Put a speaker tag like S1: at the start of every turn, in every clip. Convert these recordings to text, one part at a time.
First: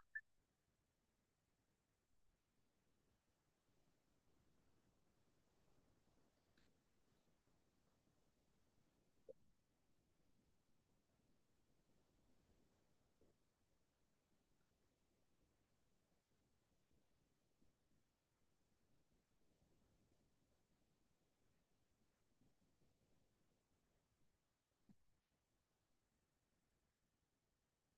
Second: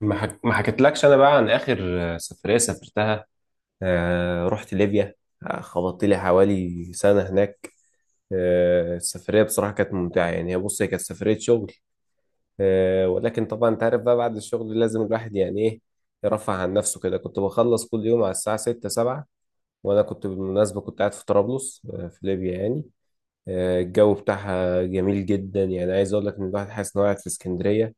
S1: ما حكيتلكش انا بقى عن اخر. سفريه سافرتها. رحت ليبيا. خبطت لي حوالي سنه هناك. السفريه بصراحه كانت ممتعه، يعني هي، بص، هي كانت سفريه شغل. ولكن طبعا انت عارف بقى، بعد الشغل لازم الواحد يعني ايه، يرفع عن نفسه كده. كنت بخلص كل يوم على الساعه 6 7. وانا كنت بالمناسبه كنت قاعد في طرابلس، في ليبيا يعني. الجو بتاعها جميل جدا، يعني عايز اقول لك ان الواحد حاسس ان هو قاعد في اسكندريه.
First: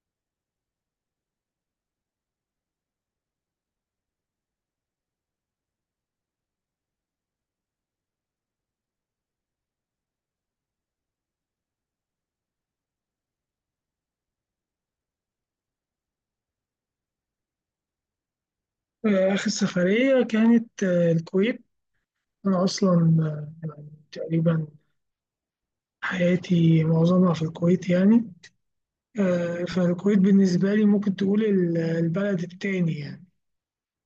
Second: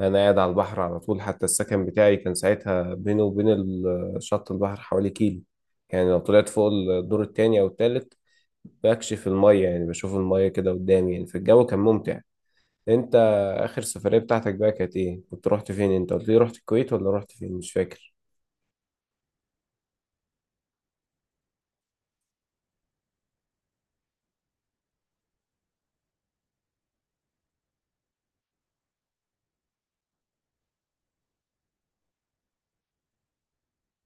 S1: انا قاعد على البحر على طول، حتى السكن بتاعي كان ساعتها بينه وبين شط البحر حوالي كيلو. يعني لو طلعت فوق الدور التاني او التالت بكشف المية، يعني بشوف المية كده قدامي يعني. فالجو كان ممتع. انت اخر سفرية بتاعتك بقى كانت ايه؟ كنت رحت فين؟ انت قلت لي رحت الكويت ولا رحت فين، مش فاكر؟
S2: آخر سفرية كانت الكويت. أنا أصلا يعني تقريبا حياتي معظمها في الكويت يعني. فالكويت بالنسبة لي ممكن تقول البلد التاني، يعني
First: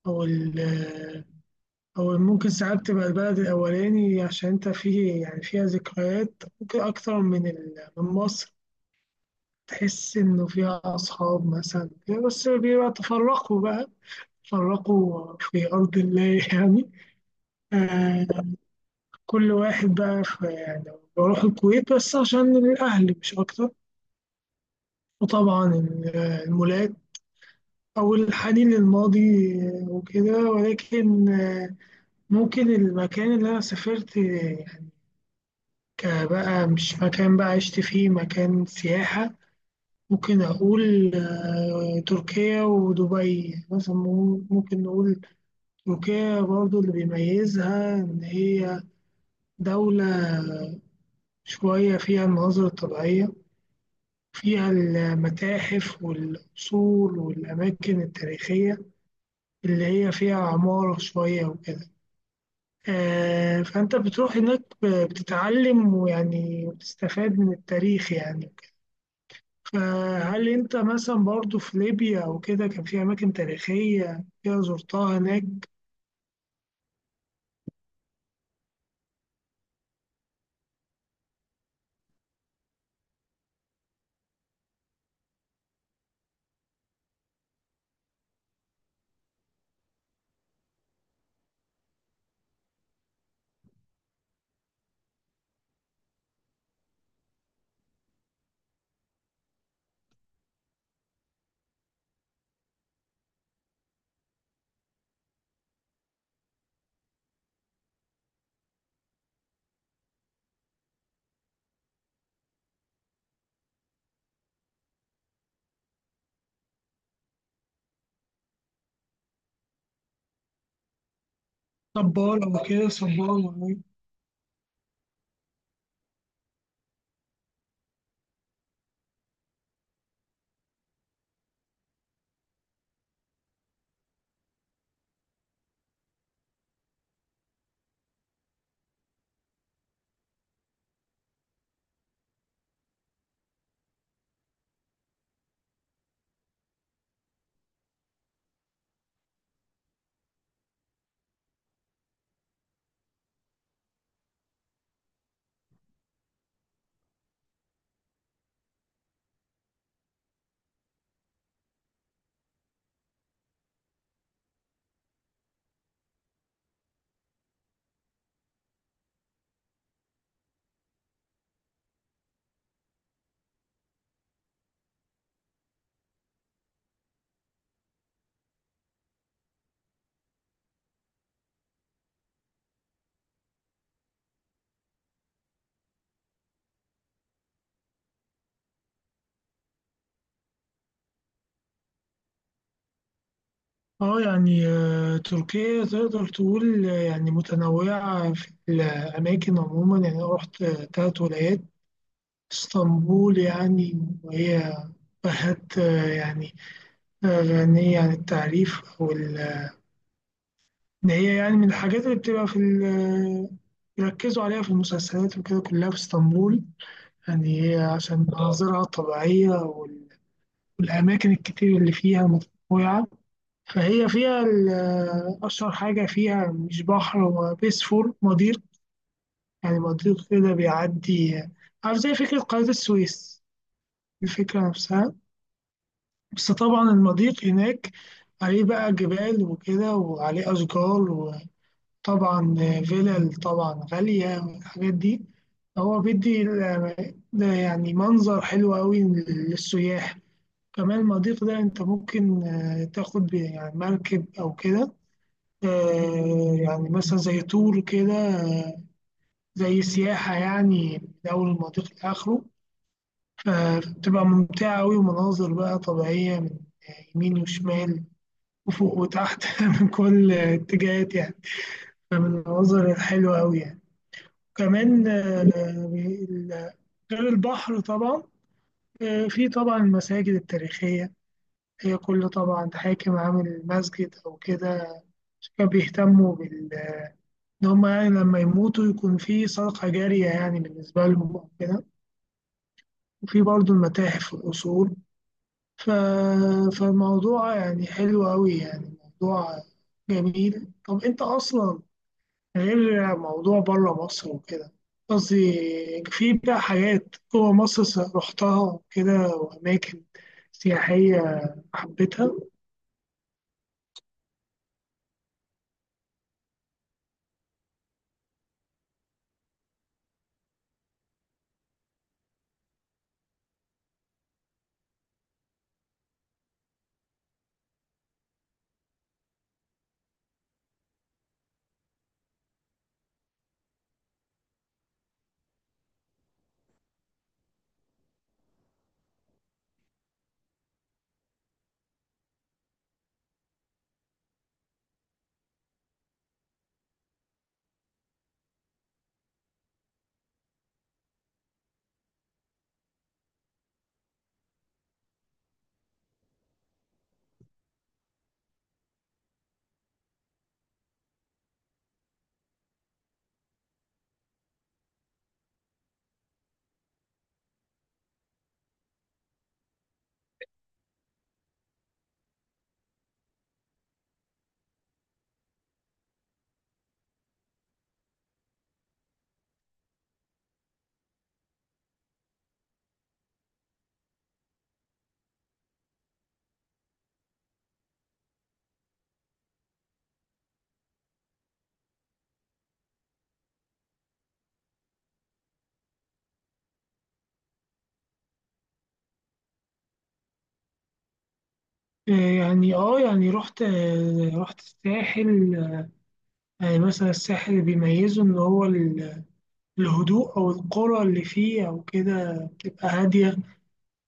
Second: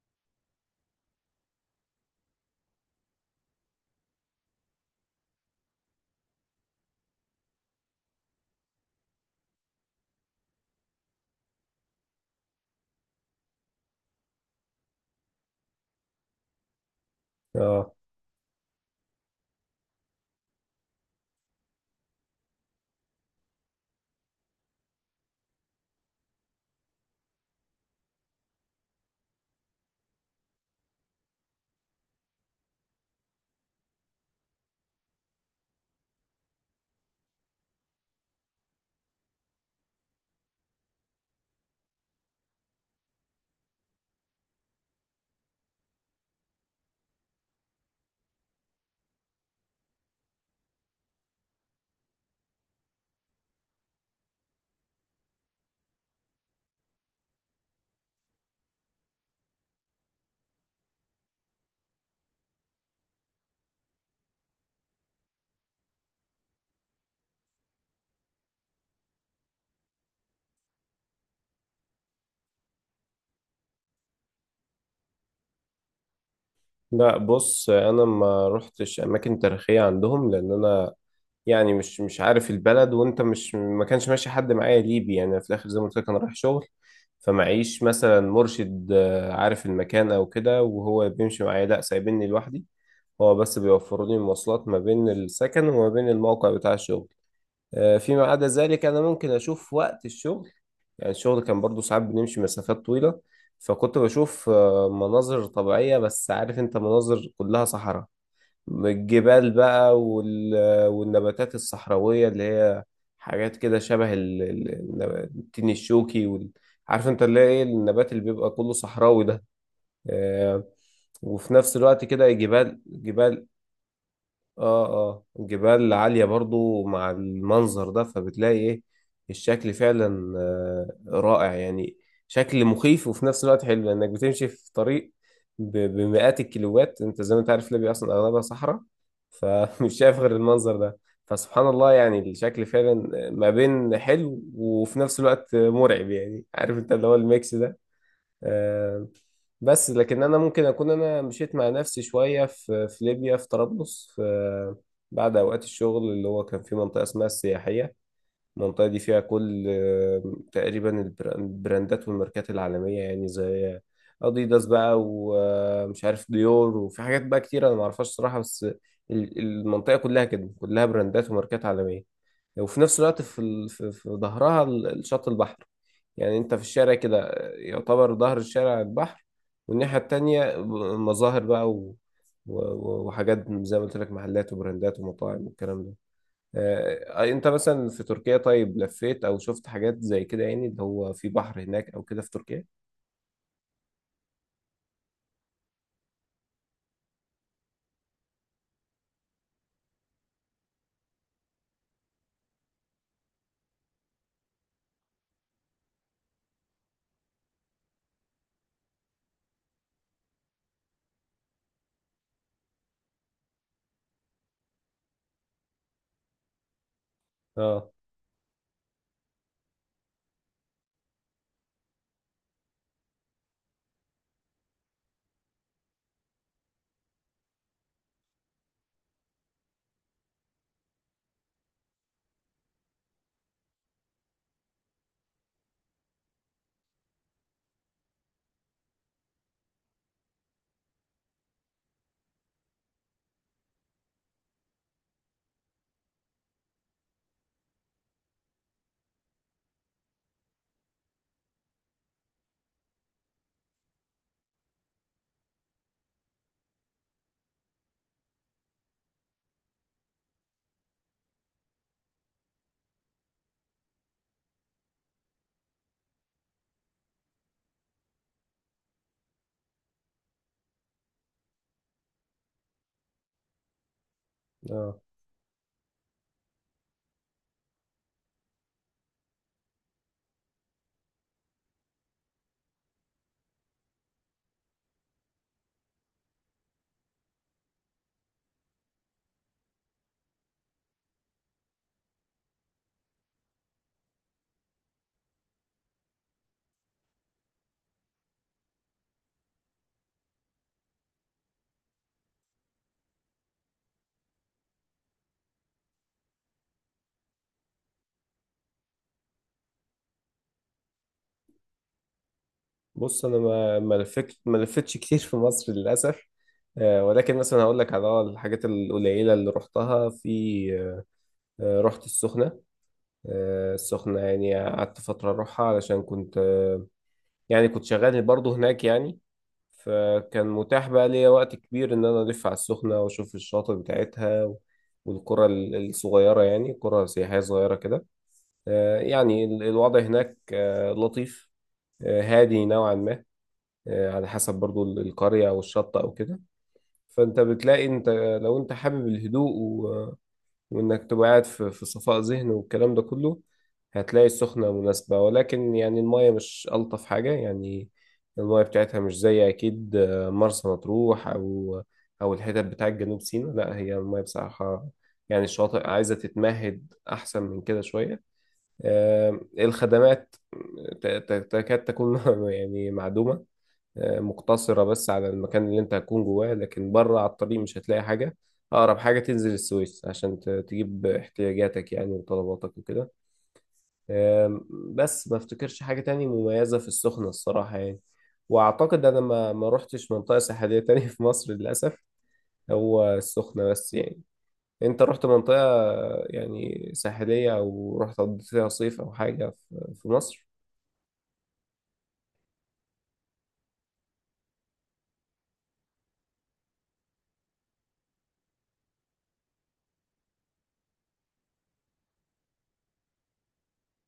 S2: أو أو ممكن ساعات تبقى البلد الأولاني عشان أنت فيه، يعني فيها ذكريات ممكن أكتر من مصر. تحس إنه فيها أصحاب مثلا، بس بيبقى تفرقوا بقى، تفرقوا في أرض الله يعني.
S1: اه،
S2: آه، كل واحد بقى في يعني، بروح الكويت بس عشان الأهل مش أكتر. وطبعا المولات، أو الحنين للماضي وكده. ولكن ممكن المكان اللي أنا سافرت، يعني كبقى مش مكان بقى عشت فيه، مكان سياحة. ممكن أقول تركيا ودبي مثلا، ممكن نقول تركيا. برضو اللي بيميزها إن هي دولة شوية فيها المناظر الطبيعية، فيها المتاحف والأصول والأماكن التاريخية، اللي هي فيها عمارة شوية وكده. فأنت بتروح هناك بتتعلم ويعني وتستفاد من التاريخ يعني وكده. فهل أنت مثلا برضو في ليبيا أو كده كان في أماكن تاريخية كده زرتها هناك؟
S1: لا، بص، انا ما رحتش اماكن تاريخية عندهم، لان انا يعني مش عارف البلد، وانت مش... ما كانش ماشي حد معايا ليبي يعني. في الاخر زي ما قلت لك انا رايح شغل، فمعيش مثلا مرشد عارف المكان او كده وهو بيمشي معايا. لا، سايبيني لوحدي. هو بس بيوفروا لي المواصلات ما بين السكن وما بين الموقع بتاع الشغل. فيما عدا ذلك انا ممكن اشوف وقت الشغل. يعني الشغل كان برضو ساعات بنمشي مسافات طويلة، فكنت بشوف مناظر طبيعية. بس عارف انت، مناظر كلها صحراء. الجبال بقى وال... والنباتات الصحراوية اللي هي حاجات كده شبه ال... التين الشوكي وال... عارف انت اللي هي ايه النبات اللي بيبقى كله صحراوي ده؟ آه، وفي نفس الوقت كده
S2: صبارة
S1: جبال
S2: وكده، صبارة
S1: جبال. اه، اه، جبال عالية برضو مع المنظر ده، فبتلاقي ايه، الشكل فعلا رائع يعني. شكل مخيف وفي نفس الوقت حلو، لانك بتمشي في طريق بمئات الكيلوات. انت زي ما انت عارف ليبيا اصلا اغلبها صحراء، فمش شايف غير المنظر ده. فسبحان الله، يعني الشكل فعلا ما بين حلو وفي نفس الوقت مرعب. يعني عارف انت اللي هو الميكس ده. آه، بس لكن انا ممكن اكون انا مشيت مع نفسي شويه في ليبيا، في طرابلس، في بعد اوقات الشغل، اللي هو كان في منطقه اسمها السياحيه. المنطقة دي فيها كل تقريبا البراندات والماركات العالمية، يعني زي أديداس بقى ومش عارف ديور، وفي حاجات بقى كتير أنا معرفهاش صراحة. بس المنطقة كلها كده كلها براندات وماركات عالمية. وفي نفس الوقت في في ظهرها شط البحر. يعني أنت في الشارع كده يعتبر ظهر الشارع البحر. والناحية التانية مظاهر بقى و... وحاجات زي ما قلت لك، محلات وبراندات ومطاعم والكلام ده. انت مثلا في تركيا، طيب لفيت او شفت حاجات زي كده يعني، اللي هو في بحر هناك او كده في تركيا؟
S2: اه يعني، تركيا تقدر تقول يعني متنوعة في الأماكن عموما. يعني أنا رحت تلات ولايات. اسطنبول يعني، وهي بلد يعني غنية عن التعريف. أو إن هي يعني من الحاجات اللي بتبقى في بيركزوا عليها في المسلسلات وكده، كلها في اسطنبول. يعني هي
S1: اه،
S2: عشان مناظرها الطبيعية والأماكن الكتير اللي فيها، متنوعة. فهي فيها أشهر حاجة فيها مش بحر، هو بيسفور، مضيق. يعني مضيق كده بيعدي، عارف، زي فكرة قناة السويس، الفكرة نفسها. بس طبعا المضيق هناك عليه بقى جبال وكده، وعليه أشجار. وطبعا فيلل طبعا غالية والحاجات دي. هو بيدي ده يعني منظر حلو أوي للسياح. كمان المضيق ده أنت ممكن تاخد يعني مركب أو كده، يعني مثلا زي تور كده، زي سياحة يعني، من أول المضيق لآخره. فبتبقى ممتعة أوي، ومناظر بقى طبيعية من يمين وشمال وفوق وتحت من كل اتجاهات يعني. فمن المناظر الحلوة أوي يعني.
S1: اه،
S2: كمان غير البحر طبعا، في طبعا المساجد التاريخية. هي كل طبعا حاكم عامل مسجد أو كده، كانوا بيهتموا بال، إن هم يعني لما يموتوا يكون في صدقة جارية يعني بالنسبة لهم أو كده. وفي برضه المتاحف والأصول. ف... فالموضوع يعني حلو أوي يعني، موضوع جميل. طب أنت أصلا، غير موضوع بره مصر وكده، قصدي، في بقى حاجات جوه مصر رحتها وكده، وأماكن سياحية حبيتها؟
S1: بص، انا ما لفتش كتير في مصر للاسف. ولكن مثلا هقول لك على اه الحاجات القليله اللي رحتها في... رحت السخنه. السخنه يعني قعدت فتره اروحها، علشان كنت يعني كنت شغال برضه هناك يعني. فكان متاح بقى ليا وقت كبير إن أنا ألف على السخنة وأشوف الشاطئ بتاعتها و... والقرى الصغيرة، يعني قرى سياحية صغيرة كده. يعني الوضع هناك لطيف، هادي نوعا ما، على حسب برضو القرية أو الشط أو كده. فأنت بتلاقي أنت... لو أنت حابب الهدوء وإنك تبقى قاعد في صفاء ذهن والكلام ده كله، هتلاقي السخنة مناسبة. ولكن يعني المايه مش ألطف حاجة يعني. المايه بتاعتها مش زي أكيد مرسى مطروح أو الحتت بتاعت جنوب سيناء. لا، هي المايه بصراحة يعني الشواطئ عايزة تتمهد أحسن من كده شوية. الخدمات تكاد تكون يعني معدومة. مقتصرة بس على المكان اللي انت هتكون جواه، لكن بره على الطريق مش هتلاقي حاجة. أقرب حاجة تنزل السويس عشان تجيب احتياجاتك يعني وطلباتك وكده. أم، بس ما افتكرش حاجة تانية مميزة في السخنة الصراحة يعني. وأعتقد أنا ما روحتش منطقة ساحلية تانية في مصر للأسف، هو السخنة بس يعني. أنت رحت منطقة يعني ساحلية؟ أو رحت قضيت فيها صيف أو حاجة في مصر؟
S2: يعني اه يعني رحت رحت الساحل. يعني مثلا الساحل اللي بيميزه إن هو الهدوء، أو القرى اللي فيه أو كده بتبقى هادية.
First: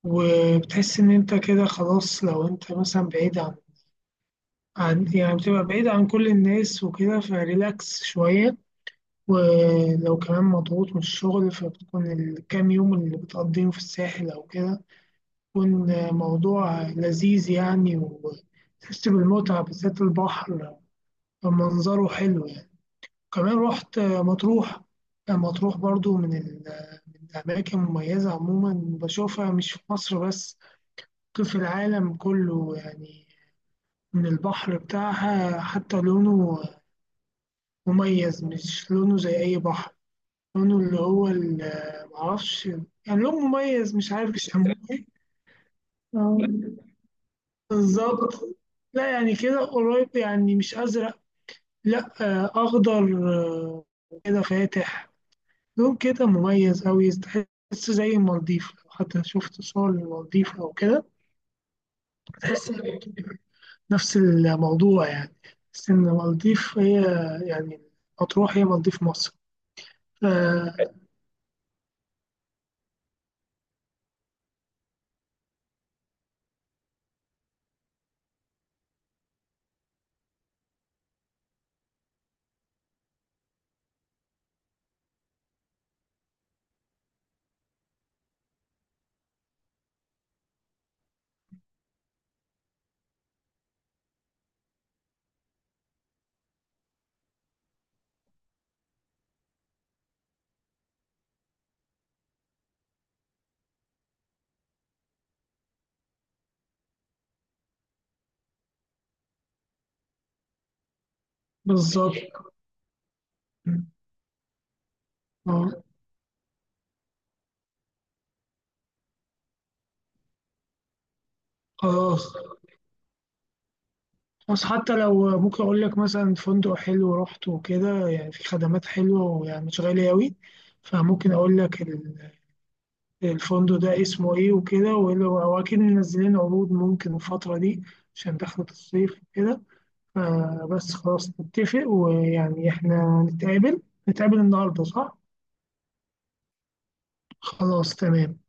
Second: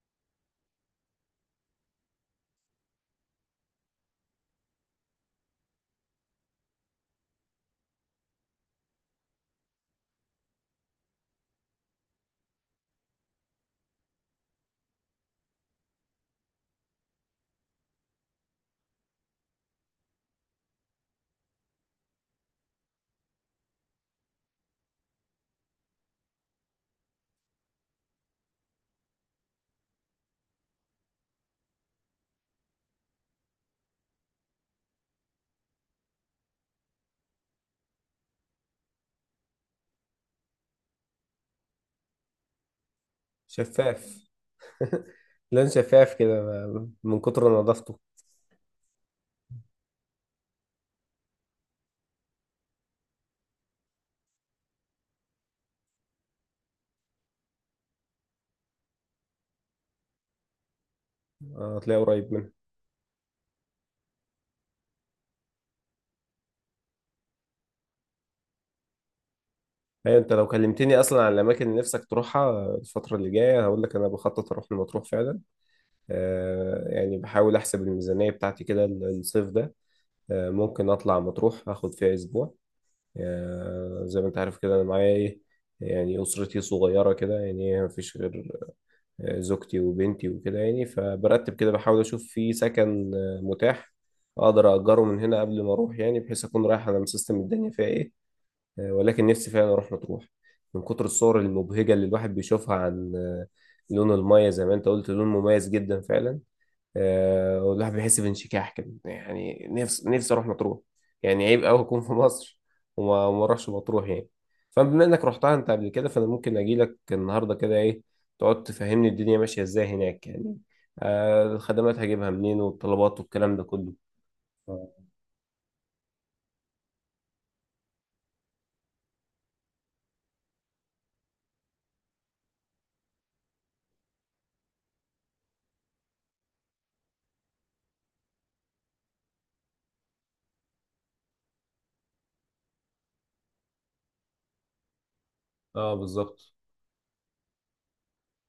S2: وبتحس إن أنت كده خلاص، لو أنت مثلا بعيد عن، يعني بتبقى بعيد عن كل الناس وكده، فريلاكس شوية. ولو كمان مضغوط من الشغل، فبتكون الكام يوم اللي بتقضيهم في الساحل أو كده، بيكون موضوع لذيذ يعني، وتحس بالمتعة، بالذات البحر منظره حلو يعني. كمان رحت مطروح. مطروح برضو من من الأماكن المميزة عموما، بشوفها مش في مصر بس، ممكن في العالم كله يعني. من البحر بتاعها حتى لونه مميز، مش لونه زي أي بحر. لونه اللي هو معرفش، يعني لون مميز مش
S1: شفاف.
S2: عارف يسموه ايه.
S1: لون شفاف
S2: آه،
S1: كده من كتر نظافته.
S2: بالظبط. لا، يعني كده قريب يعني. مش أزرق، لا، آه، أخضر، آه، كده فاتح، لون كده مميز أوي. تحس زي المالديف، لو حتى شفت صور للمالديف أو كده،
S1: هتلاقي قريب منها.
S2: تحس نفس الموضوع يعني. بس إن المالديف هي يعني، مطروح هي مالديف مصر.
S1: هي
S2: ف-
S1: انت لو كلمتني اصلا عن الاماكن اللي نفسك تروحها الفتره اللي جايه، هقول لك انا بخطط اروح المطروح فعلا. آه، يعني بحاول احسب الميزانيه بتاعتي كده الصيف ده. آه، ممكن اطلع مطروح اخد فيها اسبوع. آه، زي ما انت عارف كده، انا معايا ايه، يعني اسرتي صغيره كده يعني ما فيش غير زوجتي وبنتي وكده يعني. فبرتب كده، بحاول اشوف في سكن متاح اقدر اجره من هنا قبل ما اروح، يعني بحيث اكون رايح انا مسيستم الدنيا فيها ايه. ولكن نفسي فعلا اروح مطروح، من كتر الصور المبهجه اللي الواحد بيشوفها عن لون المايه. زي ما انت قلت، لون مميز جدا فعلا. والواحد بيحس بانشكاح كده يعني. نفسي نفسي اروح مطروح. يعني عيب قوي اكون في
S2: بالظبط.
S1: مصر وما اروحش مطروح يعني. فبما انك رحتها
S2: آه،
S1: انت قبل كده، فانا ممكن اجي لك النهارده كده ايه، تقعد تفهمني الدنيا ماشيه ازاي هناك يعني. الخدمات
S2: خلاص.
S1: هجيبها منين، والطلبات والكلام ده كله.
S2: بس
S1: اه،
S2: حتى لو ممكن أقول لك مثلا فندق حلو رحت وكده، يعني في خدمات حلوة، ويعني مش غالية أوي. فممكن أقول لك الفندق ده اسمه إيه وكده، وأكيد منزلين عروض ممكن الفترة دي، عشان دخلت الصيف وكده. فبس خلاص نتفق، ويعني إحنا نتقابل، نتقابل النهاردة، صح؟
S1: بالظبط.
S2: خلاص، تمام.